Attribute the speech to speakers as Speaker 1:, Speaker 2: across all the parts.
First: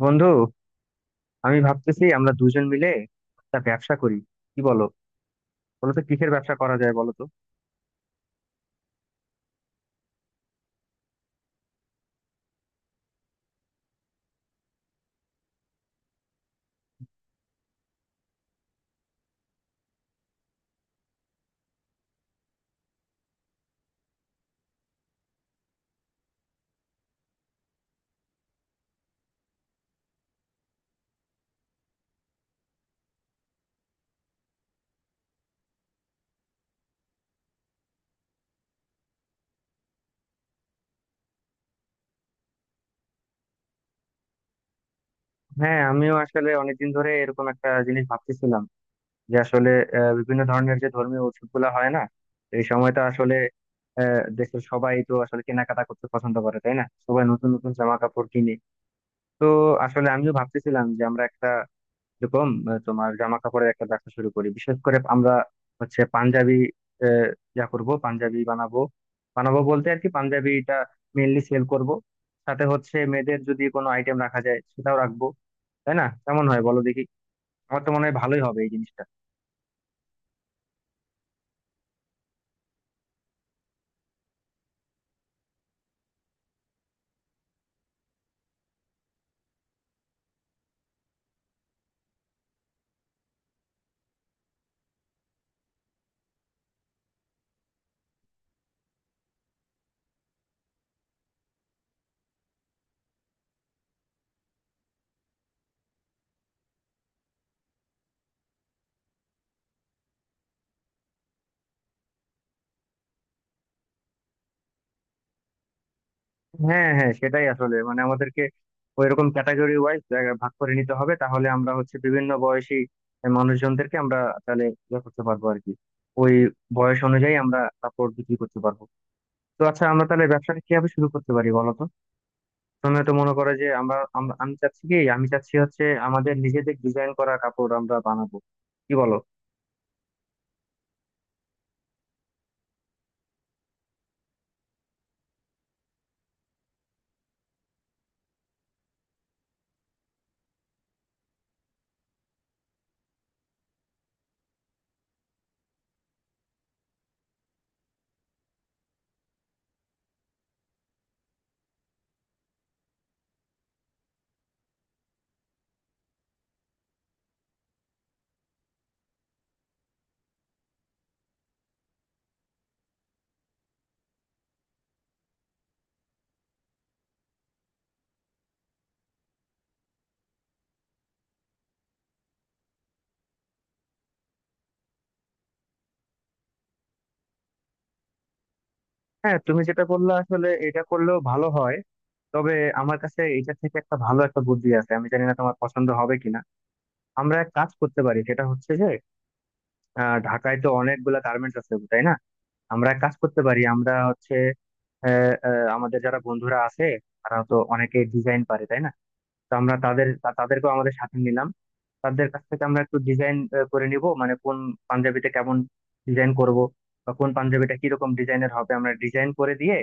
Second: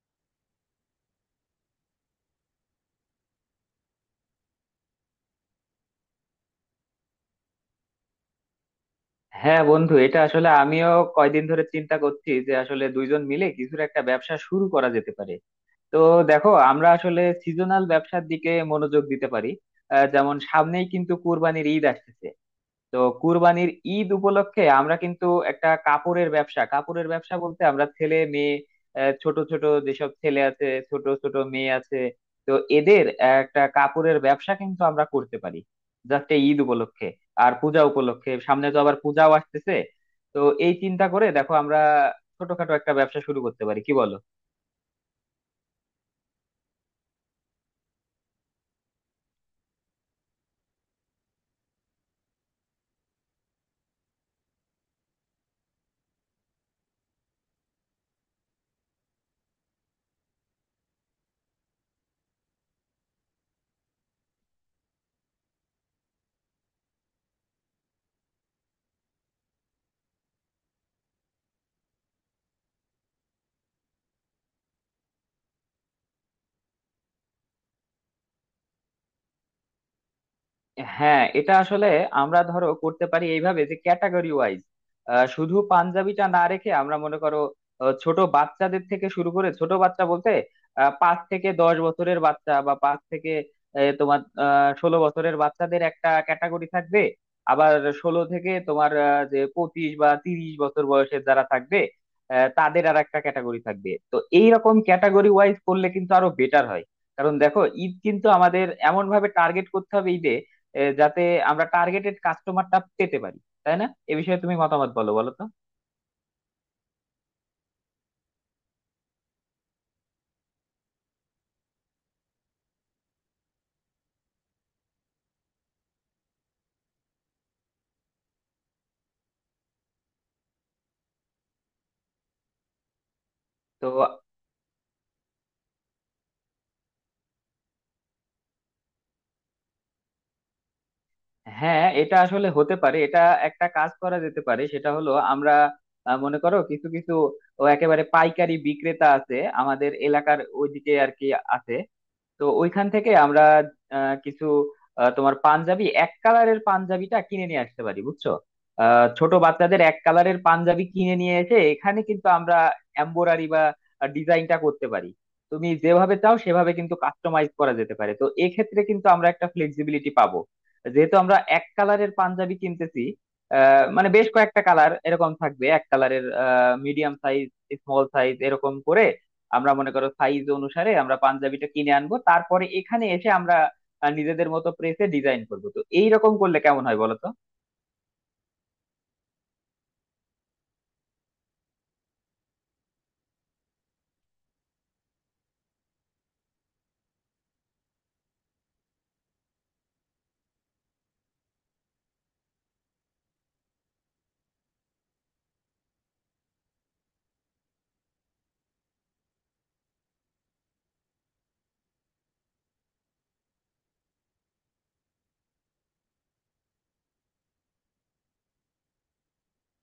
Speaker 1: বন্ধু, আমি ভাবতেছি আমরা দুজন মিলে একটা ব্যবসা করি। কি বলো? বলো তো কিসের ব্যবসা করা যায়, বলো তো।
Speaker 2: হ্যাঁ বন্ধু, এটা আসলে আমিও কয়দিন ধরে চিন্তা করছি যে আসলে দুইজন মিলে কিছুর একটা ব্যবসা শুরু করা যেতে পারে। তো দেখো, আমরা আসলে সিজনাল ব্যবসার দিকে মনোযোগ দিতে পারি। যেমন সামনেই কিন্তু কুরবানির ঈদ আসতেছে। তো কুরবানির ঈদ উপলক্ষে আমরা কিন্তু একটা কাপড়ের ব্যবসা, কাপড়ের ব্যবসা বলতে আমরা ছেলে মেয়ে, ছোট ছোট যেসব ছেলে আছে, ছোট ছোট মেয়ে আছে, তো এদের একটা কাপড়ের ব্যবসা কিন্তু আমরা করতে পারি জাস্ট এই ঈদ উপলক্ষে আর পূজা উপলক্ষে। সামনে তো আবার পূজাও আসতেছে। তো এই চিন্তা করে দেখো, আমরা ছোটখাটো একটা ব্যবসা শুরু করতে পারি। কি বলো?
Speaker 1: হ্যাঁ, আমিও আসলে অনেকদিন ধরে এরকম একটা জিনিস ভাবতেছিলাম যে আসলে বিভিন্ন ধরনের যে ধর্মীয় উৎসব গুলা হয় না, এই সময়টা আসলে দেশের সবাই তো আসলে কেনাকাটা করতে পছন্দ করে, তাই না? সবাই নতুন নতুন জামা কাপড় কিনে। তো আসলে আমিও ভাবতেছিলাম যে আমরা একটা এরকম তোমার জামা কাপড়ের একটা ব্যবসা শুরু করি, বিশেষ করে আমরা হচ্ছে পাঞ্জাবি, আহ, যা করব পাঞ্জাবি বানাবো। বানাবো বলতে আর কি, পাঞ্জাবিটা মেইনলি সেল করব, সাথে হচ্ছে মেয়েদের যদি কোনো আইটেম রাখা যায় সেটাও রাখবো। তাই না? কেমন হয় বলো দেখি। আমার তো মনে হয় ভালোই হবে এই জিনিসটা।
Speaker 2: হ্যাঁ, এটা আসলে আমরা ধরো করতে পারি এইভাবে, যে ক্যাটাগরি ওয়াইজ শুধু পাঞ্জাবিটা না রেখে আমরা মনে করো ছোট বাচ্চাদের থেকে শুরু করে, ছোট বাচ্চা বলতে 5 থেকে 10 বছরের বাচ্চা বা পাঁচ থেকে আহ, তোমার 16 বছরের বাচ্চাদের একটা ক্যাটাগরি থাকবে। আবার ষোলো থেকে তোমার যে 25 বা 30 বছর বয়সের যারা থাকবে, তাদের আর একটা ক্যাটাগরি থাকবে। তো এইরকম ক্যাটাগরি ওয়াইজ করলে কিন্তু আরো বেটার হয়। কারণ দেখো, ঈদ কিন্তু আমাদের এমন ভাবে টার্গেট করতে হবে ঈদে যাতে আমরা টার্গেটেড কাস্টমারটা পেতে পারি। তাই না? এ বিষয়ে তুমি মতামত বলো বলো তো।
Speaker 1: হ্যাঁ হ্যাঁ, সেটাই আসলে, মানে আমাদেরকে ওইরকম ক্যাটাগরি ওয়াইজ ভাগ করে নিতে হবে, তাহলে আমরা হচ্ছে বিভিন্ন বয়সী মানুষজনদেরকে আমরা তাহলে ইয়ে করতে পারবো আর কি। ওই বয়স অনুযায়ী আমরা কাপড় বিক্রি করতে পারবো। তো আচ্ছা, আমরা তাহলে ব্যবসাটা কিভাবে শুরু করতে পারি বলো তো? তুমি তো মনে করো যে
Speaker 2: তো
Speaker 1: আমরা আমরা- আমি চাচ্ছি কি, আমি চাচ্ছি হচ্ছে আমাদের নিজেদের ডিজাইন করা কাপড় আমরা বানাবো। কি বলো?
Speaker 2: হ্যাঁ, এটা আসলে হতে পারে। এটা একটা কাজ করা যেতে পারে, সেটা হলো আমরা মনে করো কিছু কিছু ও একেবারে পাইকারি বিক্রেতা আছে আমাদের এলাকার ওইদিকে আর কি, আছে। তো ওইখান থেকে আমরা কিছু আহ, তোমার পাঞ্জাবি, এক কালারের পাঞ্জাবিটা কিনে নিয়ে আসতে পারি। বুঝছো? ছোট বাচ্চাদের এক কালারের পাঞ্জাবি কিনে নিয়ে এসে এখানে কিন্তু আমরা এমব্রয়ডারি বা ডিজাইনটা করতে পারি। তুমি যেভাবে চাও সেভাবে কিন্তু কাস্টমাইজ করা যেতে পারে। তো এক্ষেত্রে কিন্তু আমরা একটা ফ্লেক্সিবিলিটি পাবো যেহেতু আমরা এক কালারের পাঞ্জাবি কিনতেছি। মানে বেশ কয়েকটা কালার এরকম থাকবে এক কালারের, মিডিয়াম সাইজ, স্মল সাইজ এরকম করে। আমরা মনে করো সাইজ অনুসারে আমরা পাঞ্জাবিটা কিনে আনবো, তারপরে এখানে এসে আমরা নিজেদের মতো প্রেসে ডিজাইন করবো। তো এইরকম করলে কেমন হয় বলো তো?
Speaker 1: হ্যাঁ, তুমি যেটা বললে আসলে এটা করলেও ভালো হয়, তবে আমার কাছে এটা থেকে একটা ভালো একটা বুদ্ধি আছে, আমি জানি না তোমার পছন্দ হবে কিনা। আমরা এক কাজ করতে পারি, সেটা হচ্ছে যে ঢাকায় তো অনেকগুলা গার্মেন্টস আছে তাই না? আমরা এক কাজ করতে পারি, আমরা হচ্ছে আহ, আহ, আমাদের যারা বন্ধুরা আছে তারা তো অনেকে ডিজাইন পারে তাই না? তো আমরা তাদেরকেও আমাদের সাথে নিলাম। তাদের কাছ থেকে আমরা একটু ডিজাইন করে নিব, মানে কোন পাঞ্জাবিতে কেমন ডিজাইন করব বা কোন পাঞ্জাবিটা কিরকম ডিজাইনের হবে আমরা ডিজাইন করে দিয়ে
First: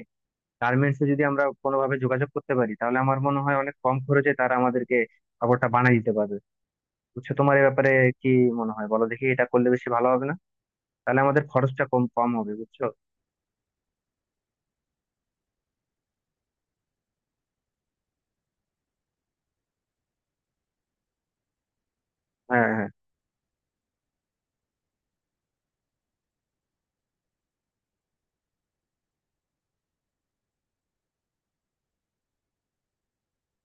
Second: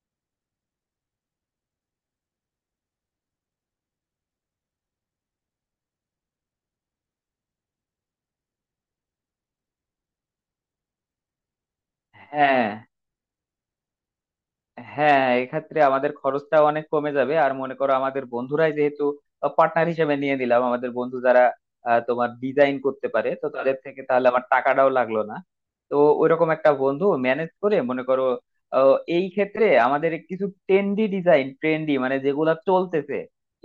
Speaker 1: গার্মেন্টসে যদি আমরা কোনোভাবে যোগাযোগ করতে পারি, তাহলে আমার মনে হয় অনেক কম খরচে তারা আমাদেরকে কাপড়টা বানিয়ে দিতে পারবে। বুঝছো? তোমার এ ব্যাপারে কি মনে হয় বলো দেখি। এটা করলে বেশি ভালো হবে না? তাহলে আমাদের খরচটা কম কম হবে
Speaker 2: হ্যাঁ,
Speaker 1: বুঝছো।
Speaker 2: হ্যাঁ এক্ষেত্রে আমাদের খরচটা অনেক কমে যাবে। আর মনে করো আমাদের বন্ধুরাই যেহেতু পার্টনার হিসেবে নিয়ে নিলাম, আমাদের বন্ধু যারা আহ, তোমার
Speaker 1: হ্যাঁ
Speaker 2: ডিজাইন
Speaker 1: হ্যাঁ,
Speaker 2: করতে পারে, তো তাদের থেকে তাহলে আমার টাকাটাও লাগলো না। তো ওইরকম একটা বন্ধু ম্যানেজ করে, মনে করো এই ক্ষেত্রে আমাদের কিছু ট্রেন্ডি ডিজাইন, ট্রেন্ডি মানে যেগুলা চলতেছে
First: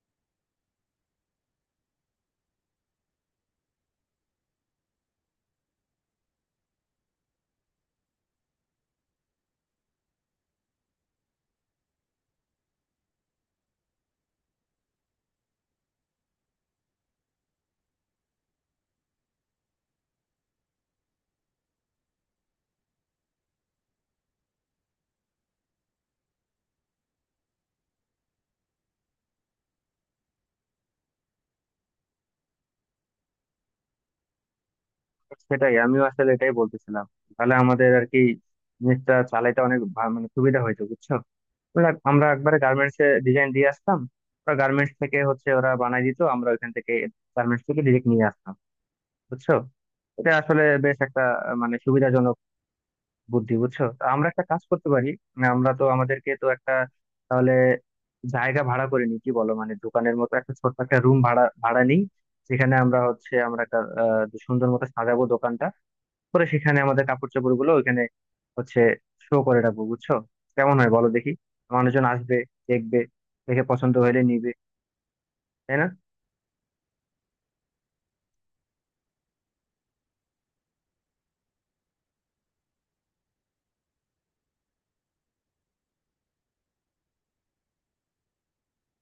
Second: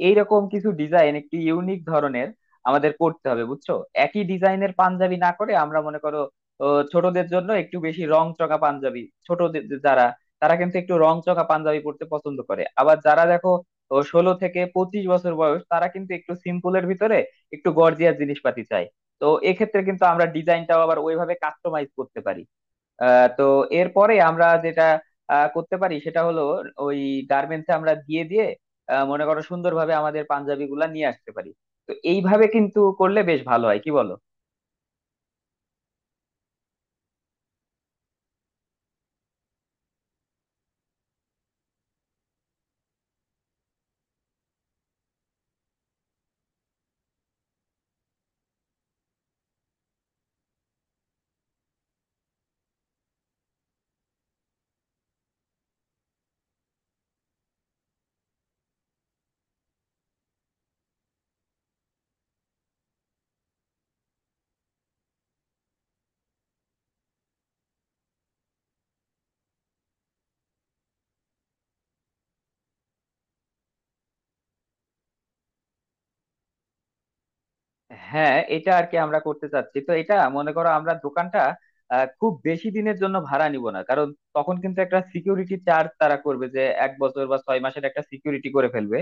Speaker 2: এইরকম কিছু ডিজাইন, একটু ইউনিক ধরনের আমাদের করতে হবে। বুঝছো? একই ডিজাইনের পাঞ্জাবি না করে আমরা মনে করো ছোটদের জন্য একটু বেশি রং চঙা পাঞ্জাবি, ছোটদের যারা, তারা কিন্তু একটু রংচঙা পাঞ্জাবি পরতে পছন্দ করে। আবার যারা দেখো ও 16 থেকে 25 বছর বয়স, তারা কিন্তু একটু সিম্পলের ভিতরে একটু গর্জিয়াস জিনিসপাতি চায়। তো এক্ষেত্রে কিন্তু আমরা ডিজাইনটাও আবার ওইভাবে কাস্টমাইজ করতে পারি। তো এরপরে আমরা যেটা করতে পারি সেটা হলো ওই গার্মেন্টসে আমরা দিয়ে দিয়ে মনে করো সুন্দরভাবে আমাদের পাঞ্জাবি গুলা নিয়ে আসতে পারি। তো এইভাবে কিন্তু করলে বেশ ভালো হয়। কি বলো?
Speaker 1: সেটাই আমিও আসলে এটাই বলতেছিলাম। তাহলে আমাদের আর কি জিনিসটা চালাইতে অনেক মানে সুবিধা হয়েছে বুঝছো। বলে আমরা একবারে গার্মেন্টস এ ডিজাইন দিয়ে আসতাম, ওরা গার্মেন্টস থেকে হচ্ছে ওরা বানাই দিত, আমরা ওইখান থেকে গার্মেন্টস থেকে ডিরেক্ট নিয়ে আসতাম বুঝছো। এটা আসলে বেশ একটা মানে সুবিধাজনক বুদ্ধি বুঝছো। তো আমরা একটা কাজ করতে পারি, মানে আমরা তো আমাদেরকে তো একটা, তাহলে জায়গা ভাড়া করে নিই কি বলো, মানে দোকানের মতো একটা ছোট্ট একটা রুম ভাড়া ভাড়া নিই, যেখানে আমরা হচ্ছে আমরা একটা সুন্দর মতো সাজাবো দোকানটা। পরে সেখানে আমাদের কাপড় চোপড় গুলো ওইখানে হচ্ছে শো করে রাখবো বুঝছো। কেমন হয় বলো দেখি। মানুষজন আসবে, দেখবে, দেখে পছন্দ হলে নিবে, তাই না?
Speaker 2: হ্যাঁ, এটা আর কি আমরা করতে চাচ্ছি। তো এটা মনে করো, আমরা দোকানটা খুব বেশি দিনের জন্য ভাড়া নিব না, কারণ তখন কিন্তু একটা সিকিউরিটি চার্জ তারা করবে, যে 1 বছর বা 6 মাসের একটা সিকিউরিটি করে ফেলবে।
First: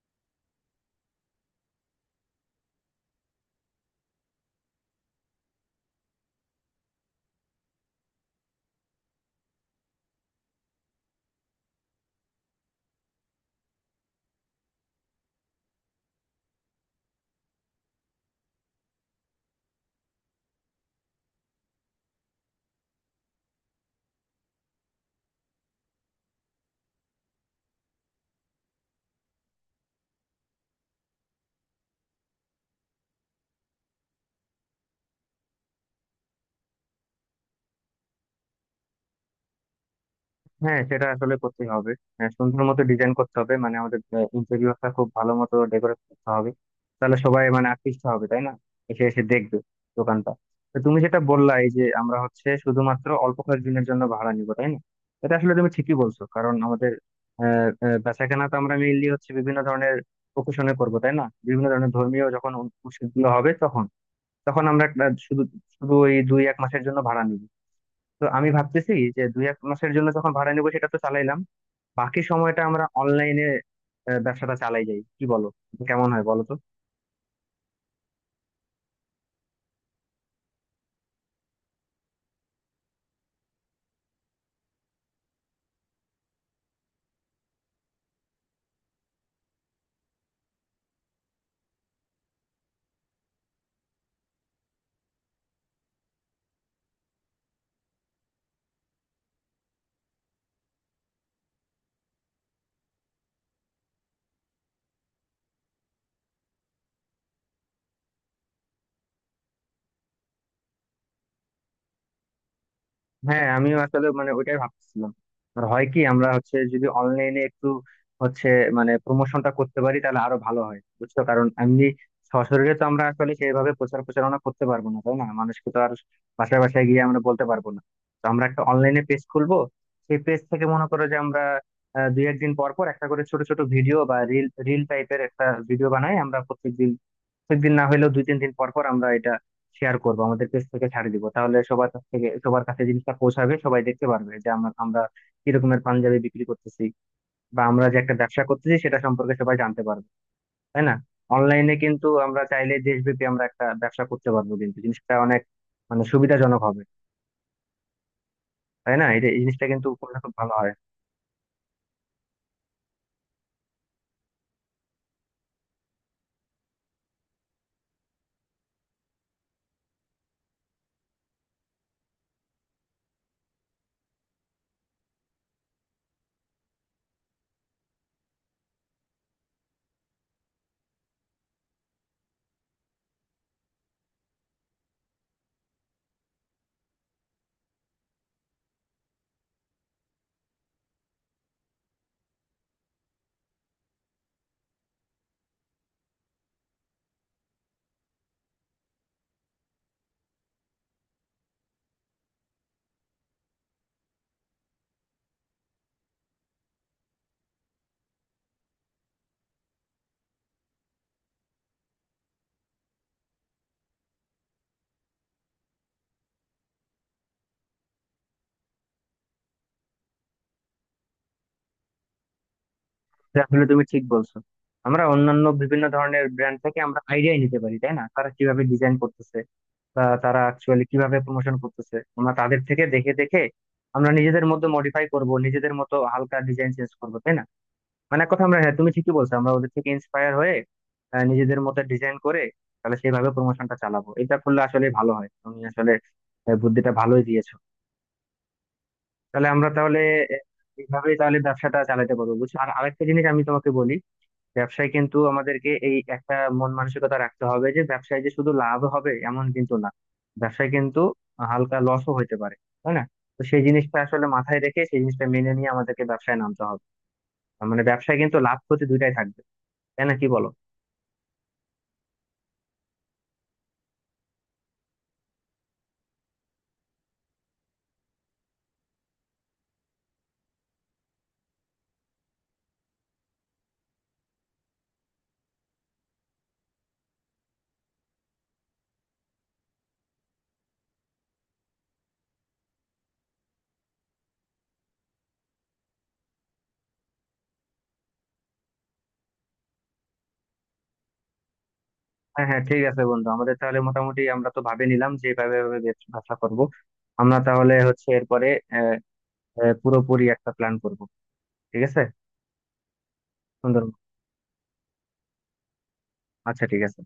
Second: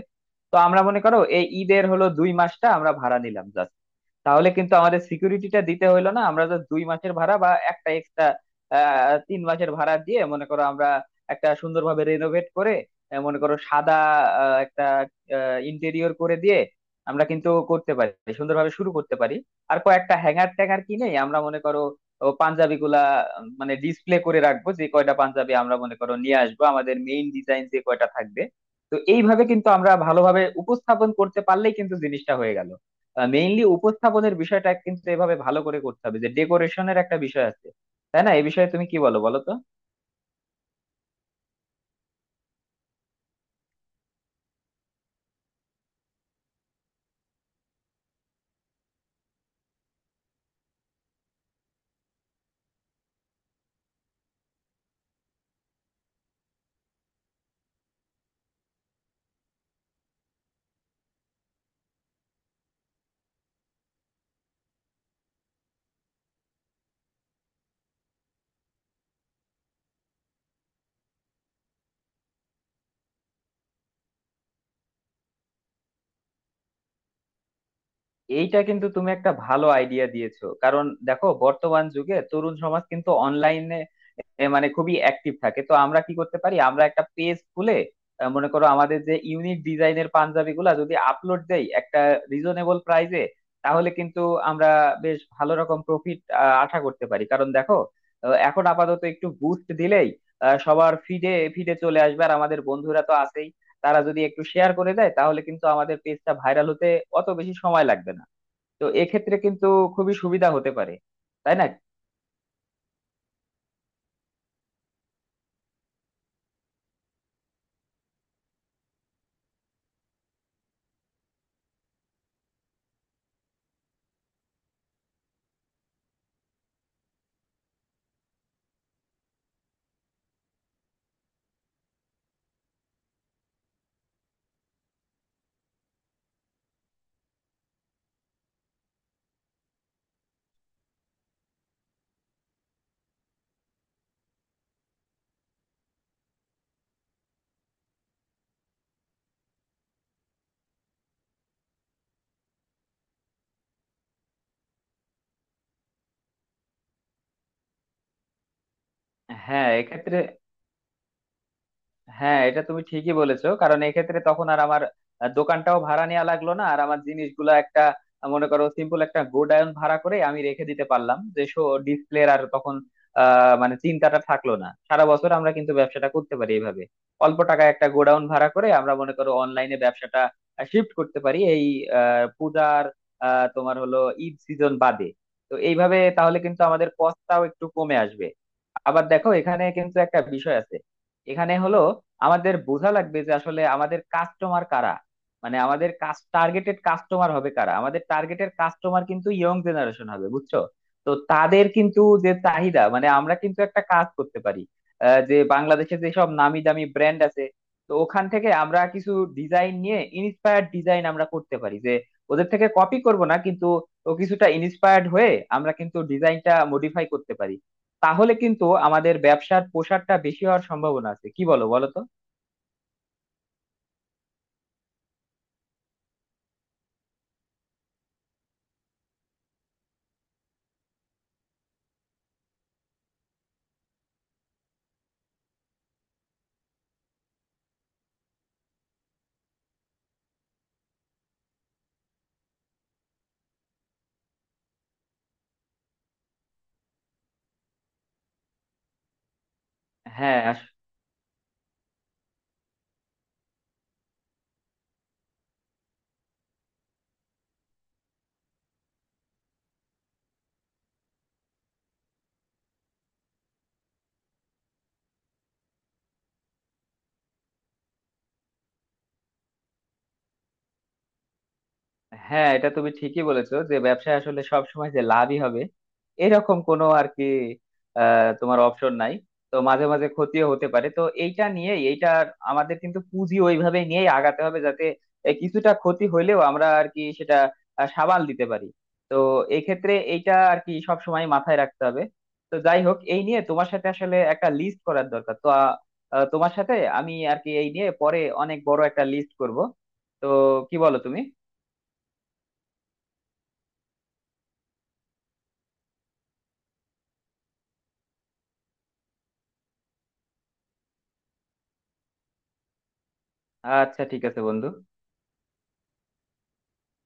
Speaker 2: তো আমরা মনে করো এই ঈদের হলো 2 মাসটা আমরা ভাড়া নিলাম জাস্ট, তাহলে কিন্তু আমাদের সিকিউরিটিটা দিতে হইলো না। আমরা জাস্ট 2 মাসের ভাড়া বা একটা এক্সট্রা 3 মাসের ভাড়া দিয়ে, মনে করো আমরা একটা সুন্দরভাবে রেনোভেট করে মনে করো সাদা একটা ইন্টেরিয়র করে দিয়ে আমরা কিন্তু করতে পারি, সুন্দরভাবে শুরু করতে পারি। আর কয়েকটা হ্যাঙ্গার ট্যাঙ্গার কিনে আমরা মনে করো ও পাঞ্জাবি গুলা মানে ডিসপ্লে করে রাখবো, যে কয়টা পাঞ্জাবি আমরা মনে করো নিয়ে আসবো, আমাদের মেইন ডিজাইন যে কয়টা থাকবে। তো এইভাবে কিন্তু আমরা ভালোভাবে উপস্থাপন করতে পারলেই কিন্তু জিনিসটা হয়ে গেল। মেইনলি উপস্থাপনের বিষয়টা কিন্তু এভাবে ভালো করে করতে হবে, যে ডেকোরেশনের একটা বিষয় আছে। তাই না? এই বিষয়ে তুমি কি বলো বলো তো।
Speaker 1: হ্যাঁ, সেটা আসলে করতেই হবে। হ্যাঁ, সুন্দর মতো ডিজাইন করতে হবে, মানে আমাদের ইন্টেরিয়রটা খুব ভালো মতো ডেকোরেট করতে হবে, তাহলে সবাই মানে আকৃষ্ট হবে তাই না? এসে এসে দেখবে দোকানটা। তো তুমি যেটা বললা, এই যে আমরা হচ্ছে শুধুমাত্র অল্প কয়েকদিনের জন্য ভাড়া নিব তাই না, এটা আসলে তুমি ঠিকই বলছো, কারণ আমাদের আহ আহ, বেচাকেনা তো আমরা মেইনলি হচ্ছে বিভিন্ন ধরনের প্রকাশনে করবো তাই না, বিভিন্ন ধরনের ধর্মীয় যখন উৎসবগুলো হবে তখন, তখন আমরা শুধু শুধু ওই দুই এক মাসের জন্য ভাড়া নিব। তো আমি ভাবতেছি যে দুই এক মাসের জন্য যখন ভাড়া নেবো সেটা তো চালাইলাম, বাকি সময়টা আমরা অনলাইনে ব্যবসাটা চালাই যাই কি বলো? কেমন হয় বলো তো?
Speaker 2: এইটা কিন্তু তুমি একটা ভালো আইডিয়া দিয়েছো, কারণ দেখো বর্তমান যুগে তরুণ সমাজ কিন্তু অনলাইনে মানে খুবই অ্যাক্টিভ থাকে। তো আমরা কি করতে পারি, আমরা একটা পেজ খুলে মনে করো আমাদের যে ইউনিক ডিজাইনের পাঞ্জাবি গুলা যদি আপলোড দেই একটা রিজনেবল প্রাইসে, তাহলে কিন্তু আমরা বেশ ভালো রকম প্রফিট আশা করতে পারি। কারণ দেখো এখন আপাতত একটু বুস্ট দিলেই সবার ফিডে ফিডে চলে আসবে। আর আমাদের বন্ধুরা তো আছেই, তারা যদি একটু শেয়ার করে দেয় তাহলে কিন্তু আমাদের পেজটা ভাইরাল হতে অত বেশি সময় লাগবে না। তো এক্ষেত্রে কিন্তু খুবই সুবিধা হতে পারে। তাই না?
Speaker 1: হ্যাঁ, আমিও আসলে মানে ওইটাই ভাবতেছিলাম। আর হয় কি, আমরা হচ্ছে যদি অনলাইনে একটু হচ্ছে মানে প্রমোশনটা করতে পারি তাহলে আরো ভালো হয় বুঝছো, কারণ এমনি সশরীরে তো আমরা আসলে সেইভাবে প্রচার প্রচারণা করতে পারবো না তাই না, মানুষকে তো আর বাসায় বাসায় গিয়ে আমরা বলতে পারবো না। তো আমরা একটা অনলাইনে পেজ খুলবো, সেই পেজ থেকে মনে করো যে আমরা দুই একদিন পর পর একটা করে ছোট ছোট ভিডিও বা রিল রিল টাইপের একটা ভিডিও বানাই আমরা প্রত্যেকদিন, প্রত্যেকদিন না হলেও দুই তিন দিন পর পর আমরা এটা শেয়ার করবো, আমাদের পেজ থেকে ছাড়ে দিব, তাহলে সবার কাছ থেকে সবার কাছে জিনিসটা পৌঁছাবে, সবাই দেখতে পারবে যে আমরা আমরা কি রকমের পাঞ্জাবি বিক্রি করতেছি বা আমরা যে একটা ব্যবসা করতেছি সেটা সম্পর্কে সবাই জানতে পারবে, তাই না? অনলাইনে কিন্তু আমরা চাইলে দেশব্যাপী আমরা একটা ব্যবসা করতে পারবো, কিন্তু জিনিসটা অনেক মানে সুবিধাজনক হবে। তাই না, এটা এই জিনিসটা
Speaker 2: হ্যাঁ
Speaker 1: কিন্তু করলে
Speaker 2: এক্ষেত্রে,
Speaker 1: খুব ভালো হয়।
Speaker 2: হ্যাঁ এটা তুমি ঠিকই বলেছো, কারণ এক্ষেত্রে তখন আর আমার দোকানটাও ভাড়া নেওয়া লাগলো না। আর আমার জিনিসগুলো একটা মনে করো সিম্পল একটা গোডাউন ভাড়া করে আমি রেখে দিতে পারলাম, যে শো ডিসপ্লে। আর তখন মানে চিন্তাটা থাকলো না। সারা বছর আমরা কিন্তু ব্যবসাটা করতে পারি এইভাবে, অল্প টাকায় একটা গোডাউন ভাড়া করে আমরা মনে করো অনলাইনে ব্যবসাটা শিফট করতে পারি এই পূজার আহ তোমার হলো ঈদ সিজন বাদে। তো এইভাবে তাহলে কিন্তু আমাদের কষ্টটাও একটু কমে আসবে। আবার দেখো এখানে কিন্তু একটা বিষয় আছে, এখানে হলো আমাদের বোঝা লাগবে যে আসলে আমাদের কাস্টমার কারা, মানে আমাদের কাজ টার্গেটেড কাস্টমার হবে কারা। আমাদের টার্গেটেড কাস্টমার কিন্তু ইয়ং জেনারেশন হবে। বুঝছো? তো তাদের কিন্তু যে চাহিদা, মানে আমরা কিন্তু একটা কাজ করতে পারি, যে বাংলাদেশে যেসব নামি দামি ব্র্যান্ড আছে, তো ওখান থেকে আমরা কিছু ডিজাইন নিয়ে ইন্সপায়ার্ড ডিজাইন আমরা করতে পারি, যে ওদের থেকে কপি করব না কিন্তু, ও কিছুটা ইন্সপায়ার্ড হয়ে আমরা কিন্তু ডিজাইনটা মডিফাই করতে পারি। তাহলে কিন্তু আমাদের ব্যবসার প্রসারটা বেশি হওয়ার সম্ভাবনা আছে। কি বলো বলো তো?
Speaker 1: আসলে তুমি ঠিক বলছো, আমরা অন্যান্য বিভিন্ন ধরনের ব্র্যান্ড থেকে আমরা আইডিয়াই নিতে পারি তাই না, তারা কিভাবে ডিজাইন করতেছে বা তারা অ্যাকচুয়ালি কিভাবে প্রমোশন করতেছে আমরা তাদের থেকে দেখে দেখে আমরা নিজেদের মধ্যে মডিফাই করব, নিজেদের মতো হালকা ডিজাইন চেঞ্জ করবো তাই না, মানে এক কথা আমরা, হ্যাঁ তুমি ঠিকই বলছো আমরা ওদের থেকে ইন্সপায়ার হয়ে নিজেদের মতো ডিজাইন করে তাহলে সেইভাবে প্রমোশনটা চালাবো। এটা করলে আসলে ভালো হয়, তুমি আসলে বুদ্ধিটা ভালোই দিয়েছো। তাহলে আমরা তাহলে
Speaker 2: হ্যাঁ,
Speaker 1: আহ, এইভাবেই তাহলে ব্যবসাটা চালাতে পারবো বুঝছো। আর আরেকটা জিনিস আমি তোমাকে বলি, ব্যবসায় কিন্তু আমাদেরকে এই একটা মন মানসিকতা রাখতে হবে যে ব্যবসায় যে শুধু লাভ হবে এমন কিন্তু না, ব্যবসায় কিন্তু হালকা লসও হইতে পারে তাই না। তো সেই জিনিসটা আসলে মাথায় রেখে, সেই জিনিসটা মেনে নিয়ে আমাদেরকে ব্যবসায় নামতে হবে। তার মানে ব্যবসায় কিন্তু লাভ ক্ষতি দুইটাই থাকবে, তাই না? কি বলো?
Speaker 2: হ্যাঁ এটা তুমি ঠিকই বলেছো যে ব্যবসায় আসলে সব সময় যে লাভই হবে এরকম কোনো আর কি আহ, তোমার অপশন নাই। তো মাঝে মাঝে ক্ষতিও হতে পারে। তো এইটা নিয়ে, এইটা আমাদের কিন্তু পুঁজি ওইভাবে নিয়েই আগাতে হবে যাতে কিছুটা ক্ষতি হইলেও আমরা আর কি সেটা সামাল দিতে পারি। তো এই ক্ষেত্রে এইটা আর কি সব সময় মাথায় রাখতে হবে। তো যাই হোক, এই নিয়ে তোমার সাথে আসলে একটা লিস্ট করার দরকার। তো আহ, আহ, তোমার সাথে আমি আর কি এই নিয়ে পরে অনেক বড় একটা লিস্ট করব। তো কি বলো তুমি?
Speaker 1: হ্যাঁ হ্যাঁ, ঠিক আছে বন্ধু, আমাদের তাহলে মোটামুটি আমরা তো ভাবে নিলাম যে এভাবে এভাবে ব্যবসা করব। আমরা তাহলে হচ্ছে এরপরে আহ আহ, পুরোপুরি একটা প্ল্যান করব। ঠিক আছে। সুন্দর।
Speaker 2: আচ্ছা ঠিক আছে বন্ধু।
Speaker 1: আচ্ছা ঠিক আছে।